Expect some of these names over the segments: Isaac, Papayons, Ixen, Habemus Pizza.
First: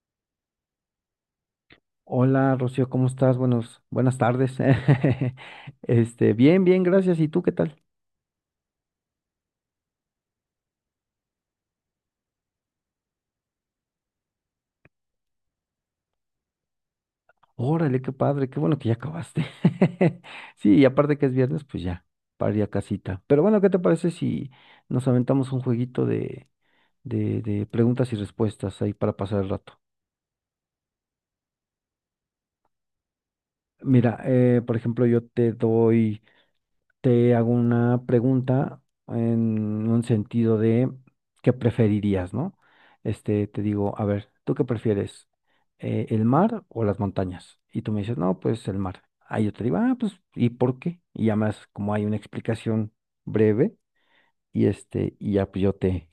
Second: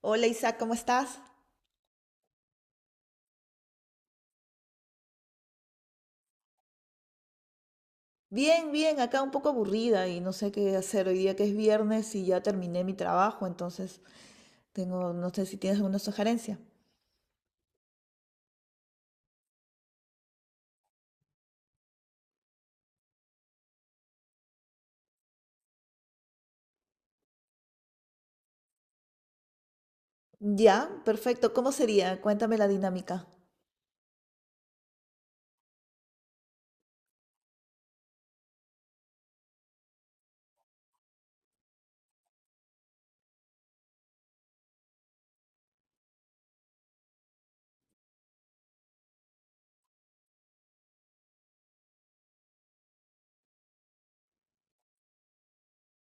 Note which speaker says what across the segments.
Speaker 1: Hola Isaac, ¿cómo estás?
Speaker 2: Hola, Rocío, ¿cómo estás? Buenas tardes. Bien, gracias. ¿Y tú qué tal?
Speaker 1: Bien, bien, acá un poco aburrida y no sé qué hacer hoy día que es viernes y ya terminé mi trabajo, entonces tengo, no sé si tienes alguna sugerencia.
Speaker 2: Órale, qué padre, qué bueno que ya acabaste. Sí, y aparte que es viernes, pues ya, para ir a casita. Pero bueno, ¿qué te parece si nos aventamos un jueguito de preguntas y respuestas ahí para pasar el rato?
Speaker 1: Ya, perfecto, ¿cómo sería? Cuéntame la dinámica.
Speaker 2: Mira, por ejemplo, yo te doy te hago una pregunta en un sentido de qué preferirías, ¿no? Te digo, a ver, ¿tú qué prefieres? ¿El mar o las montañas? Y tú me dices, no, pues el mar. Ahí yo te digo, ah, pues, ¿y por qué? Y ya más, como hay una explicación breve, y este, y ya pues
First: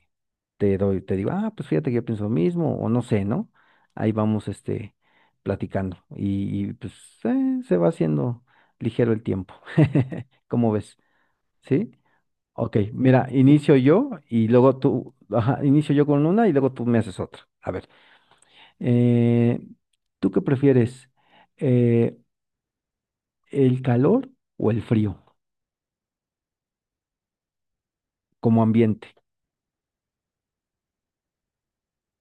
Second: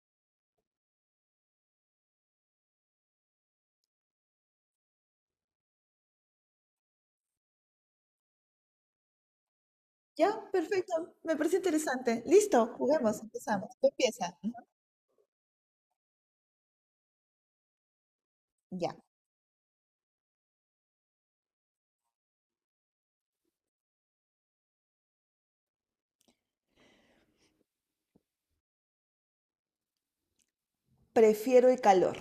Speaker 2: te doy, te digo, ah, pues fíjate que yo pienso lo mismo, o no sé, ¿no? Ahí vamos, este, platicando. Pues se va haciendo ligero el tiempo.
Speaker 1: Ya,
Speaker 2: ¿Cómo
Speaker 1: perfecto,
Speaker 2: ves?
Speaker 1: me parece
Speaker 2: ¿Sí?
Speaker 1: interesante. Listo,
Speaker 2: Ok,
Speaker 1: juguemos,
Speaker 2: mira,
Speaker 1: empezamos.
Speaker 2: inicio
Speaker 1: Tú
Speaker 2: yo
Speaker 1: empieza.
Speaker 2: y luego tú, ajá, inicio yo con una y luego tú me haces otra. A ver,
Speaker 1: Ya,
Speaker 2: eh, ¿tú qué prefieres? Eh, ¿El calor o el frío como ambiente?
Speaker 1: prefiero el calor.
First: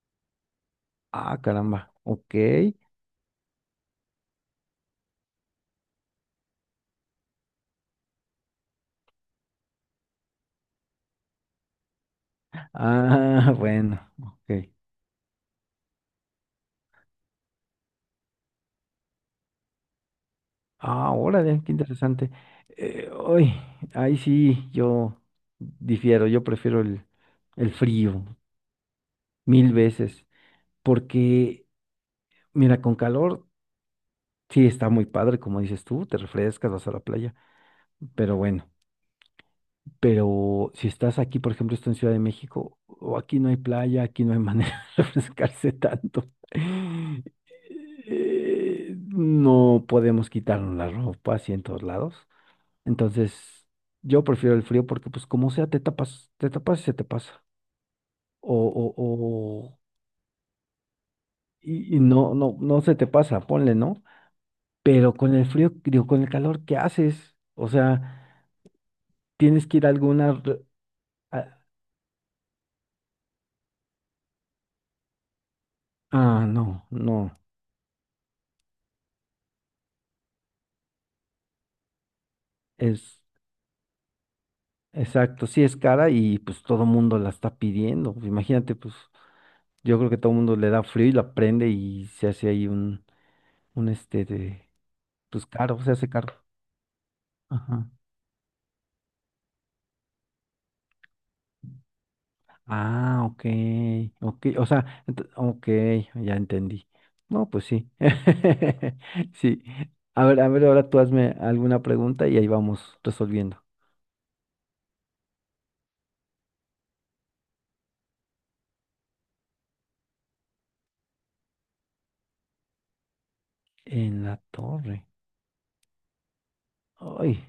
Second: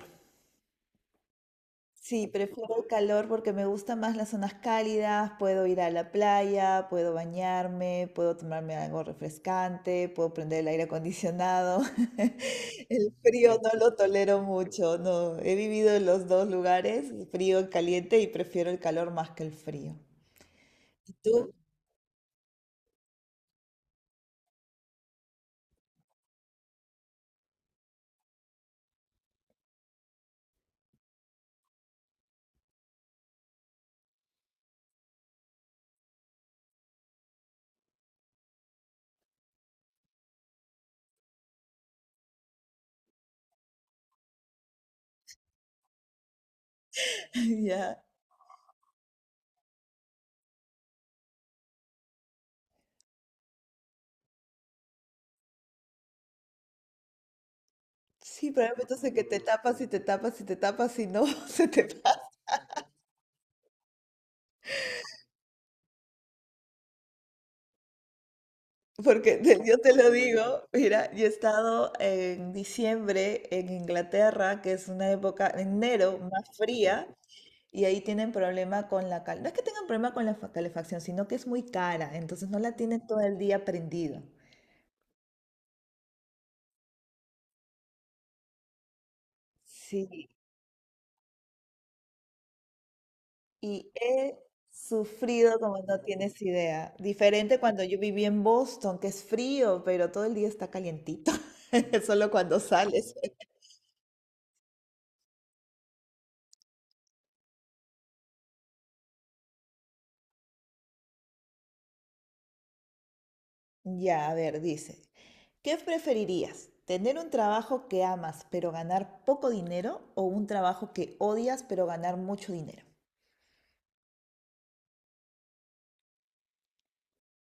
Speaker 2: Ah, caramba,
Speaker 1: Sí,
Speaker 2: ok.
Speaker 1: prefiero el calor porque me gustan más las zonas cálidas, puedo ir a la playa, puedo bañarme, puedo tomarme algo refrescante, puedo prender el aire acondicionado. El
Speaker 2: Ah,
Speaker 1: frío no lo
Speaker 2: bueno,
Speaker 1: tolero
Speaker 2: ok.
Speaker 1: mucho, no. He vivido en los dos lugares, frío y caliente, y prefiero el calor más que el frío.
Speaker 2: Ah,
Speaker 1: ¿Y tú?
Speaker 2: órale, qué interesante. Uy, ahí sí yo difiero, yo prefiero el frío mil veces, porque, mira, con calor. Sí, está muy padre, como dices tú, te refrescas, vas a la playa, pero bueno, pero si estás aquí, por ejemplo, estoy en Ciudad de México, o aquí no hay playa, aquí no hay manera de refrescarse tanto.
Speaker 1: Ya.
Speaker 2: No podemos quitarnos la ropa así en todos lados. Entonces, yo prefiero el frío porque, pues, como sea, te tapas y se te pasa.
Speaker 1: Sí,
Speaker 2: O,
Speaker 1: probablemente
Speaker 2: o,
Speaker 1: entonces que te
Speaker 2: o,
Speaker 1: tapas y te tapas y te tapas y no se te
Speaker 2: no, se te pasa, ponle, ¿no? Pero con el frío, digo, con el calor, ¿qué haces? O sea... Tienes
Speaker 1: Yo
Speaker 2: que ir a
Speaker 1: te lo
Speaker 2: alguna...
Speaker 1: digo, mira, yo he
Speaker 2: a-
Speaker 1: estado en diciembre en Inglaterra, que es una época, enero,
Speaker 2: ah,
Speaker 1: más
Speaker 2: no,
Speaker 1: fría,
Speaker 2: no,
Speaker 1: y ahí tienen problema con la cal. No es que tengan problema con la calefacción, sino que es muy cara, entonces no la tienen todo
Speaker 2: es
Speaker 1: el día prendida.
Speaker 2: exacto, sí es cara y pues todo mundo la está pidiendo. Imagínate, pues yo creo que
Speaker 1: Sí,
Speaker 2: todo mundo le da frío y la prende y se hace ahí un
Speaker 1: y
Speaker 2: este
Speaker 1: he
Speaker 2: de, pues
Speaker 1: sufrido como
Speaker 2: caro, se
Speaker 1: no
Speaker 2: hace caro.
Speaker 1: tienes idea. Diferente cuando
Speaker 2: Ajá.
Speaker 1: yo viví en Boston, que es frío, pero todo el día está calientito, solo cuando sales.
Speaker 2: Ah, ok, ok, o sea, ok, ya entendí. No, pues sí, sí. A ver, ahora tú hazme alguna pregunta y ahí vamos resolviendo.
Speaker 1: Ya, a ver, dice, ¿qué preferirías? ¿Tener un trabajo que amas pero ganar poco dinero o un trabajo que odias pero ganar mucho dinero?
Speaker 2: En la torre. Ay.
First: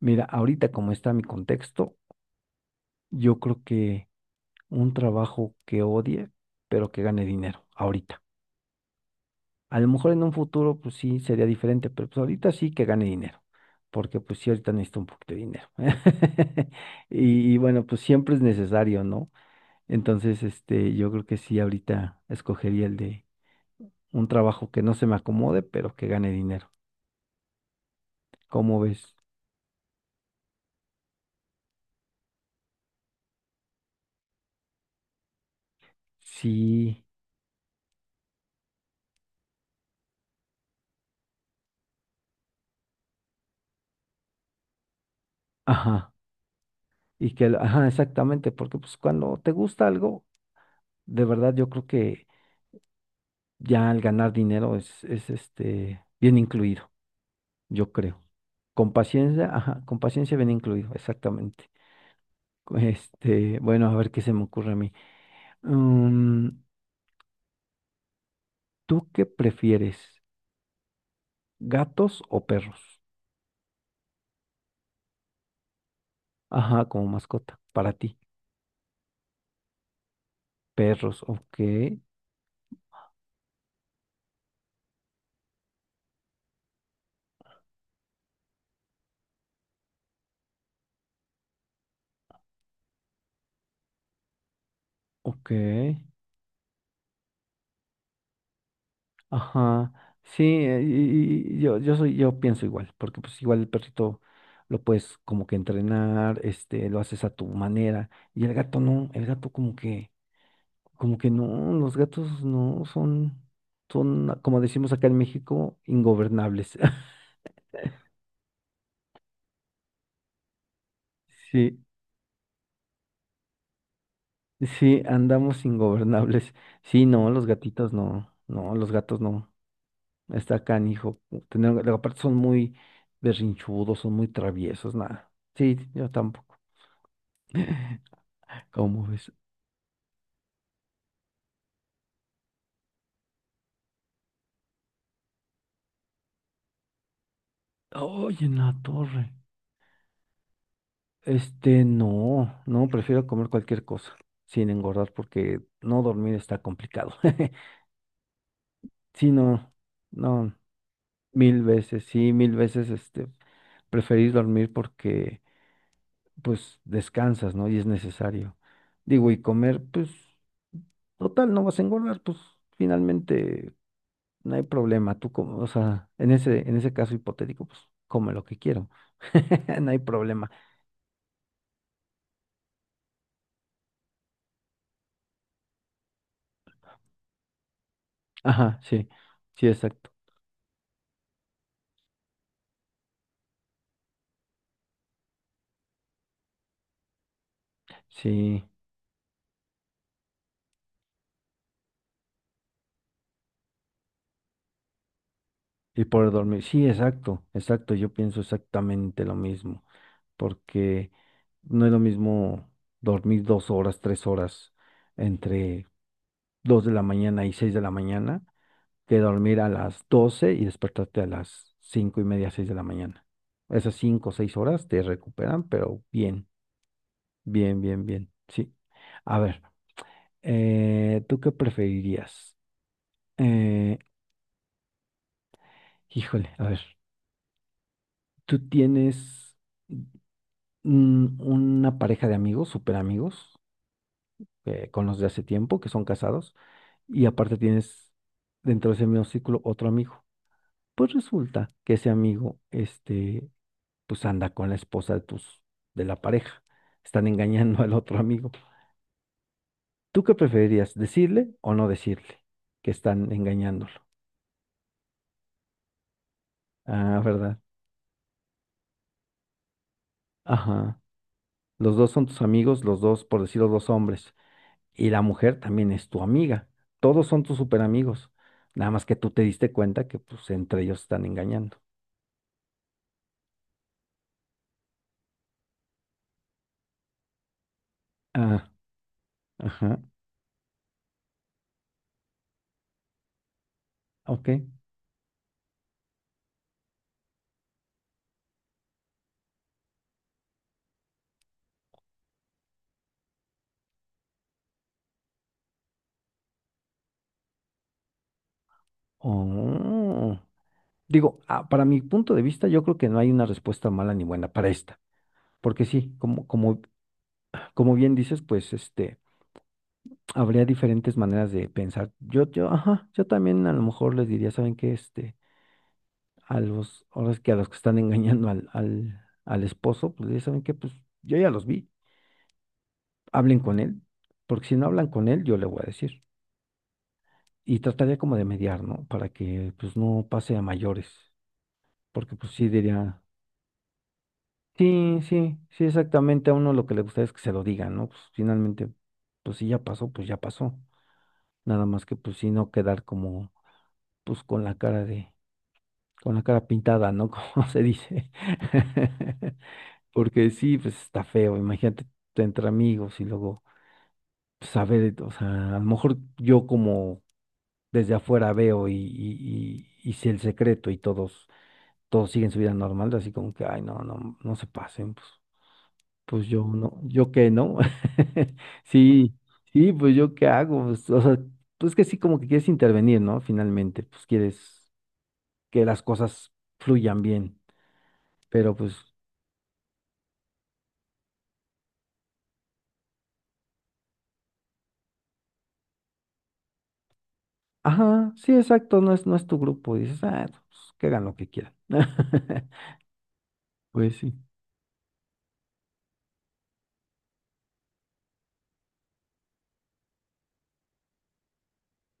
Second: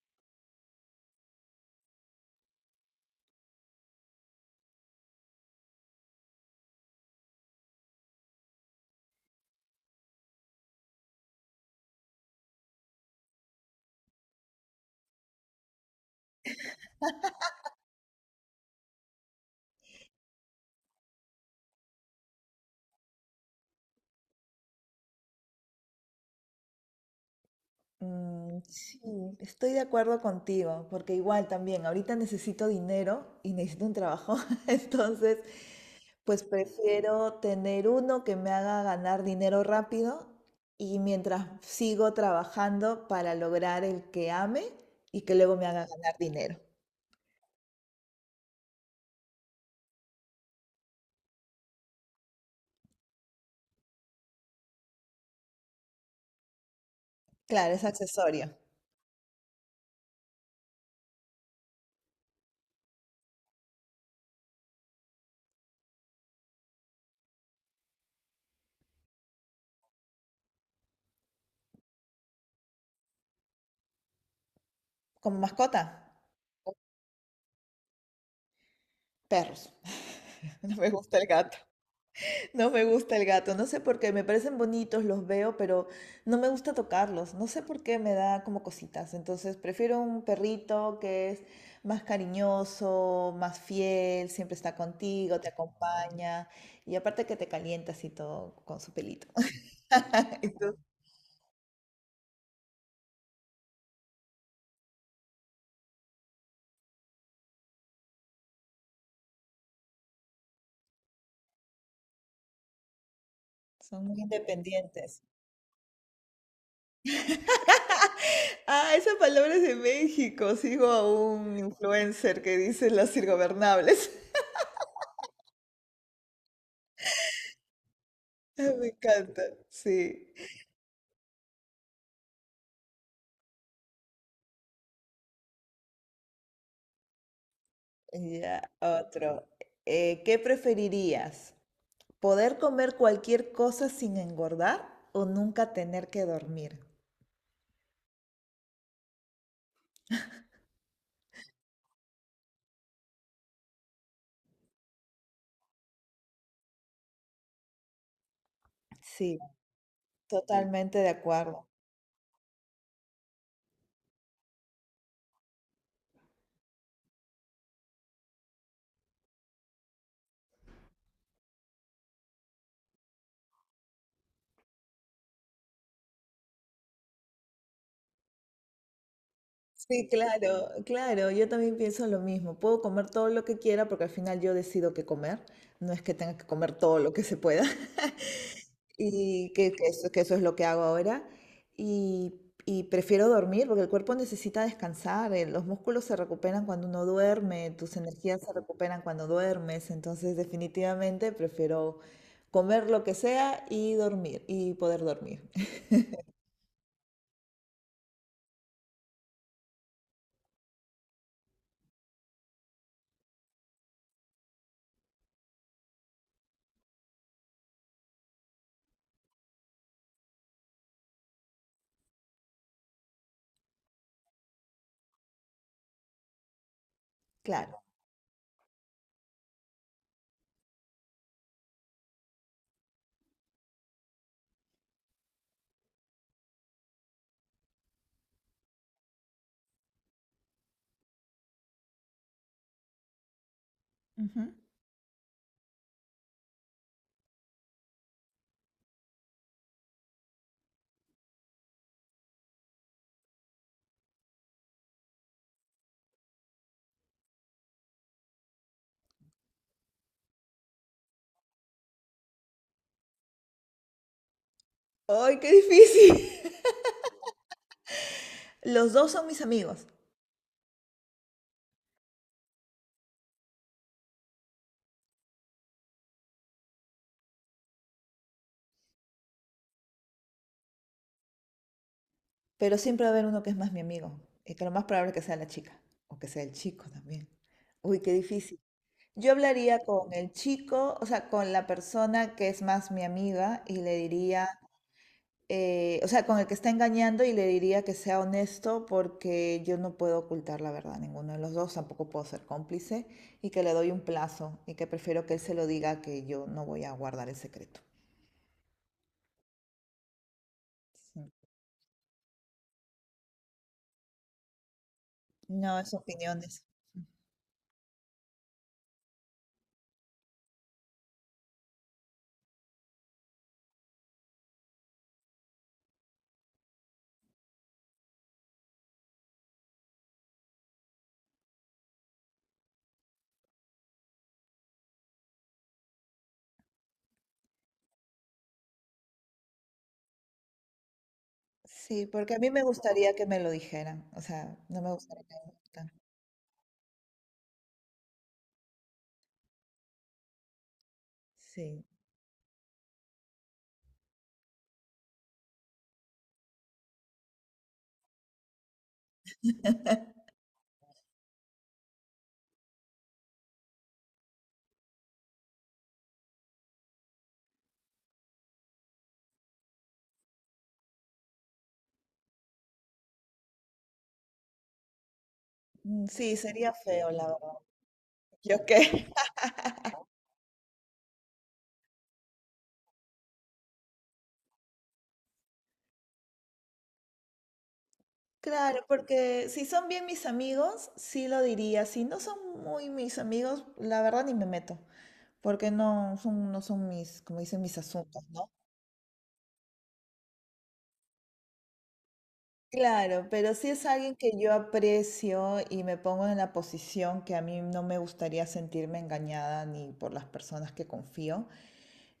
Speaker 2: Mira, ahorita como está mi contexto, yo creo que un trabajo que odie, pero que gane dinero, ahorita. A lo mejor en un futuro, pues sí, sería diferente, pero pues ahorita sí que gane dinero, porque pues sí, ahorita necesito un poquito de dinero. Bueno, pues siempre es necesario, ¿no? Entonces, este, yo creo que sí, ahorita escogería el de un trabajo que no se me acomode, pero que gane dinero.
Speaker 1: Mm,
Speaker 2: ¿Cómo
Speaker 1: sí,
Speaker 2: ves?
Speaker 1: estoy de acuerdo contigo, porque igual también ahorita necesito dinero y necesito un trabajo, entonces pues
Speaker 2: Sí,
Speaker 1: prefiero tener uno que me haga ganar dinero rápido y mientras sigo trabajando para lograr el que ame y que luego me haga
Speaker 2: ajá.
Speaker 1: ganar dinero.
Speaker 2: Ajá, exactamente, porque pues cuando te gusta algo de verdad, yo creo que ya al ganar dinero es este bien incluido,
Speaker 1: Claro, es
Speaker 2: yo creo.
Speaker 1: accesorio.
Speaker 2: Con paciencia, ajá, con paciencia bien incluido, exactamente. Este, bueno, a ver qué se me ocurre a mí. Mm, ¿tú qué prefieres? ¿Gatos o perros?
Speaker 1: Como mascota,
Speaker 2: Ajá, como mascota, para ti.
Speaker 1: perros. No me gusta
Speaker 2: Perros,
Speaker 1: el gato.
Speaker 2: ok,
Speaker 1: No me gusta el gato. No sé por qué. Me parecen bonitos, los veo, pero no me gusta tocarlos. No sé por qué me da como cositas. Entonces prefiero un perrito que es más cariñoso, más fiel, siempre está contigo, te
Speaker 2: ok.
Speaker 1: acompaña. Y aparte que te calientas y todo con su pelito.
Speaker 2: Ajá, sí,
Speaker 1: Entonces,
Speaker 2: yo soy, yo pienso igual, porque pues igual el perrito lo puedes como que entrenar, este, lo haces a tu manera, y el gato no, el gato como que no, los gatos no son,
Speaker 1: son muy
Speaker 2: son, ah, como decimos acá en
Speaker 1: independientes.
Speaker 2: México, ingobernables.
Speaker 1: Ah, esa palabra es de México. Sigo a un
Speaker 2: Sí,
Speaker 1: influencer que dice las irgobernables.
Speaker 2: sí, andamos ingobernables. Sí, no, los gatitos no,
Speaker 1: Ay,
Speaker 2: no,
Speaker 1: me
Speaker 2: los gatos
Speaker 1: encanta,
Speaker 2: no.
Speaker 1: sí.
Speaker 2: Está canijo. Tener, luego aparte son muy berrinchudos, son muy traviesos, nada. Sí, yo tampoco.
Speaker 1: Ya,
Speaker 2: ¿Cómo ves?
Speaker 1: otro. ¿Qué preferirías? ¿Poder comer cualquier cosa sin engordar o nunca tener que dormir?
Speaker 2: Oye, ¡en la torre! Este, no, no, prefiero comer cualquier cosa sin engordar porque no dormir está complicado. Sí,
Speaker 1: Sí,
Speaker 2: no, no,
Speaker 1: totalmente de
Speaker 2: mil
Speaker 1: acuerdo.
Speaker 2: veces, sí, mil veces, este, preferís dormir porque, pues, descansas, ¿no? Y es necesario. Digo, y comer, pues, total, no vas a engordar, pues, finalmente no hay problema. Tú, como, o sea, en ese caso hipotético, pues, come lo que quiero. No hay
Speaker 1: Sí,
Speaker 2: problema.
Speaker 1: claro, claro, yo también pienso lo mismo. Puedo comer todo lo que quiera porque al final yo decido qué comer. No es que tenga que comer todo lo que se pueda.
Speaker 2: Ajá, sí,
Speaker 1: Y
Speaker 2: sí, exacto.
Speaker 1: que eso es lo que hago ahora. Y, y prefiero dormir porque el cuerpo necesita descansar. Los músculos se recuperan cuando uno duerme, tus energías se
Speaker 2: Sí,
Speaker 1: recuperan cuando duermes. Entonces, definitivamente prefiero comer lo que sea y dormir y poder dormir.
Speaker 2: y por dormir. Sí, exacto, exacto. Yo pienso exactamente lo mismo, porque no es lo mismo dormir dos horas, tres horas entre dos de la mañana y seis de la mañana que dormir a las doce y despertarte a las cinco y media, seis de la mañana. Esas cinco o seis horas te recuperan, pero bien,
Speaker 1: Claro.
Speaker 2: bien. Sí. A ver, ¿tú qué preferirías? Eh, híjole, a ver. ¿Tú tienes mm, una pareja de amigos, súper amigos,
Speaker 1: Ujú.
Speaker 2: con los de hace tiempo, que son casados, y aparte tienes dentro de ese mismo círculo otro amigo? Pues resulta que ese amigo, este, pues anda con la esposa de tus, de la pareja. Están engañando al otro amigo. ¿Tú qué preferirías, decirle o no decirle que están engañándolo?
Speaker 1: ¡Ay, qué difícil!
Speaker 2: Ah, ¿verdad?
Speaker 1: Los dos son mis amigos,
Speaker 2: Ajá. Los dos son tus amigos, los dos, por decirlo, dos hombres, y la mujer también es tu amiga. Todos son tus super amigos. Nada más que tú te diste cuenta que pues entre ellos están engañando.
Speaker 1: pero siempre va a haber uno que es más mi amigo. Y que lo más probable es que sea la chica o que sea el chico también. Uy, qué difícil.
Speaker 2: Ah,
Speaker 1: Yo hablaría
Speaker 2: ajá,
Speaker 1: con el chico, o sea, con la persona que es más mi amiga y le diría,
Speaker 2: ok.
Speaker 1: o sea, con el que está engañando y le diría que sea honesto porque yo no puedo ocultar la verdad a ninguno de los dos, tampoco puedo ser cómplice y que le doy un plazo y que prefiero que él se lo diga que yo no voy a guardar el secreto.
Speaker 2: Oh.
Speaker 1: Sí.
Speaker 2: Digo, ah, para mi punto de vista, yo creo que no hay una respuesta mala ni buena para esta.
Speaker 1: No,
Speaker 2: Porque
Speaker 1: es
Speaker 2: sí,
Speaker 1: opiniones.
Speaker 2: como bien dices, pues este, habría diferentes maneras de pensar. Ajá, yo también a lo mejor les diría, ¿saben qué? Este, ahora es que a los que están engañando al esposo, pues ya saben que pues yo ya los vi, hablen con él, porque si no hablan con él, yo le voy a decir. Y trataría como de mediar, ¿no? Para que pues no pase a mayores,
Speaker 1: Sí, porque
Speaker 2: porque
Speaker 1: a mí
Speaker 2: pues
Speaker 1: me
Speaker 2: sí
Speaker 1: gustaría
Speaker 2: diría,
Speaker 1: que me lo dijeran, o sea, no me
Speaker 2: sí,
Speaker 1: gustaría que me lo ocultaran.
Speaker 2: exactamente, a uno lo que le gusta es que se lo digan, ¿no? Pues finalmente, pues si ya pasó, pues ya pasó.
Speaker 1: Sí,
Speaker 2: Nada más que pues sí no quedar como, pues con la cara de, con la cara pintada, ¿no? Como se dice. Porque sí, pues está feo, imagínate entre amigos y luego saber, o sea, a lo mejor yo como desde afuera veo y sé el secreto y todos, todos siguen su vida normal, así como que, ay, no, no se pasen, pues,
Speaker 1: mm, sí,
Speaker 2: pues yo
Speaker 1: sería
Speaker 2: no,
Speaker 1: feo, la
Speaker 2: yo qué,
Speaker 1: verdad.
Speaker 2: ¿no?
Speaker 1: ¿Yo qué?
Speaker 2: Sí, sí, pues yo qué hago, pues, o sea, pues que sí, como que quieres intervenir, ¿no? Finalmente, pues quieres que las cosas fluyan bien, pero
Speaker 1: Claro,
Speaker 2: pues,
Speaker 1: porque si son bien mis amigos, sí lo diría. Si no son muy mis amigos, la verdad ni me meto, porque no son, no son mis, como dicen, mis asuntos,
Speaker 2: ajá,
Speaker 1: ¿no?
Speaker 2: sí, exacto, no es tu grupo, dices, ah, pues que hagan lo que quieran.
Speaker 1: Claro, pero si es alguien
Speaker 2: Pues
Speaker 1: que
Speaker 2: sí,
Speaker 1: yo aprecio y me pongo en la posición que a mí no me gustaría sentirme engañada ni por las personas que confío,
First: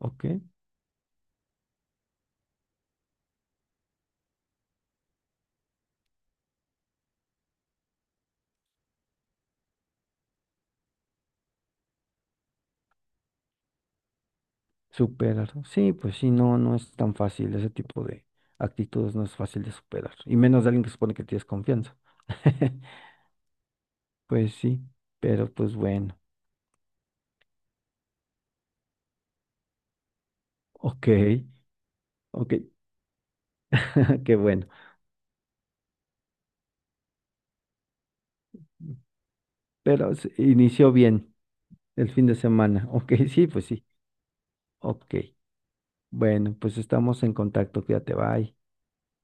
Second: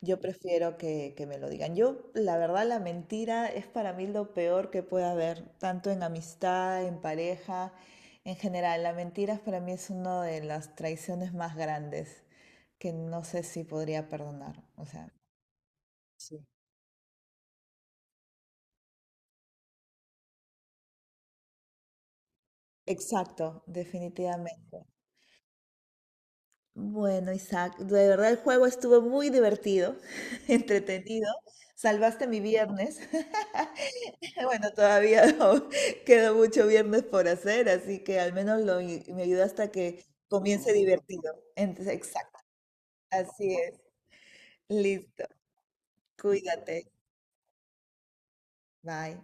Speaker 1: yo prefiero que me lo digan. Yo, la verdad, la mentira es para mí lo peor que puede haber, tanto en amistad, en pareja, en general. La mentira para mí es una de las traiciones más grandes que no sé si podría perdonar. O sea,
Speaker 2: Superar. ¿No? Sí, pues sí,
Speaker 1: sí.
Speaker 2: no, no es tan fácil. Ese tipo de actitudes no es fácil de superar. Y menos de alguien que supone que tienes confianza.
Speaker 1: Exacto,
Speaker 2: Pues
Speaker 1: definitivamente.
Speaker 2: sí, pero pues bueno.
Speaker 1: Bueno, Isaac, de verdad el juego estuvo muy divertido,
Speaker 2: Ok,
Speaker 1: entretenido. Salvaste mi
Speaker 2: ok,
Speaker 1: viernes.
Speaker 2: qué bueno.
Speaker 1: Bueno, todavía no, queda mucho viernes por hacer, así que al menos lo, me ayuda hasta que
Speaker 2: Pero se
Speaker 1: comience
Speaker 2: inició
Speaker 1: divertido.
Speaker 2: bien
Speaker 1: Entonces,
Speaker 2: el fin de
Speaker 1: exacto,
Speaker 2: semana. Ok, sí,
Speaker 1: así
Speaker 2: pues
Speaker 1: es.
Speaker 2: sí. Ok.
Speaker 1: Listo.
Speaker 2: Bueno, pues
Speaker 1: Cuídate.
Speaker 2: estamos en contacto. Cuídate, bye.
Speaker 1: Bye.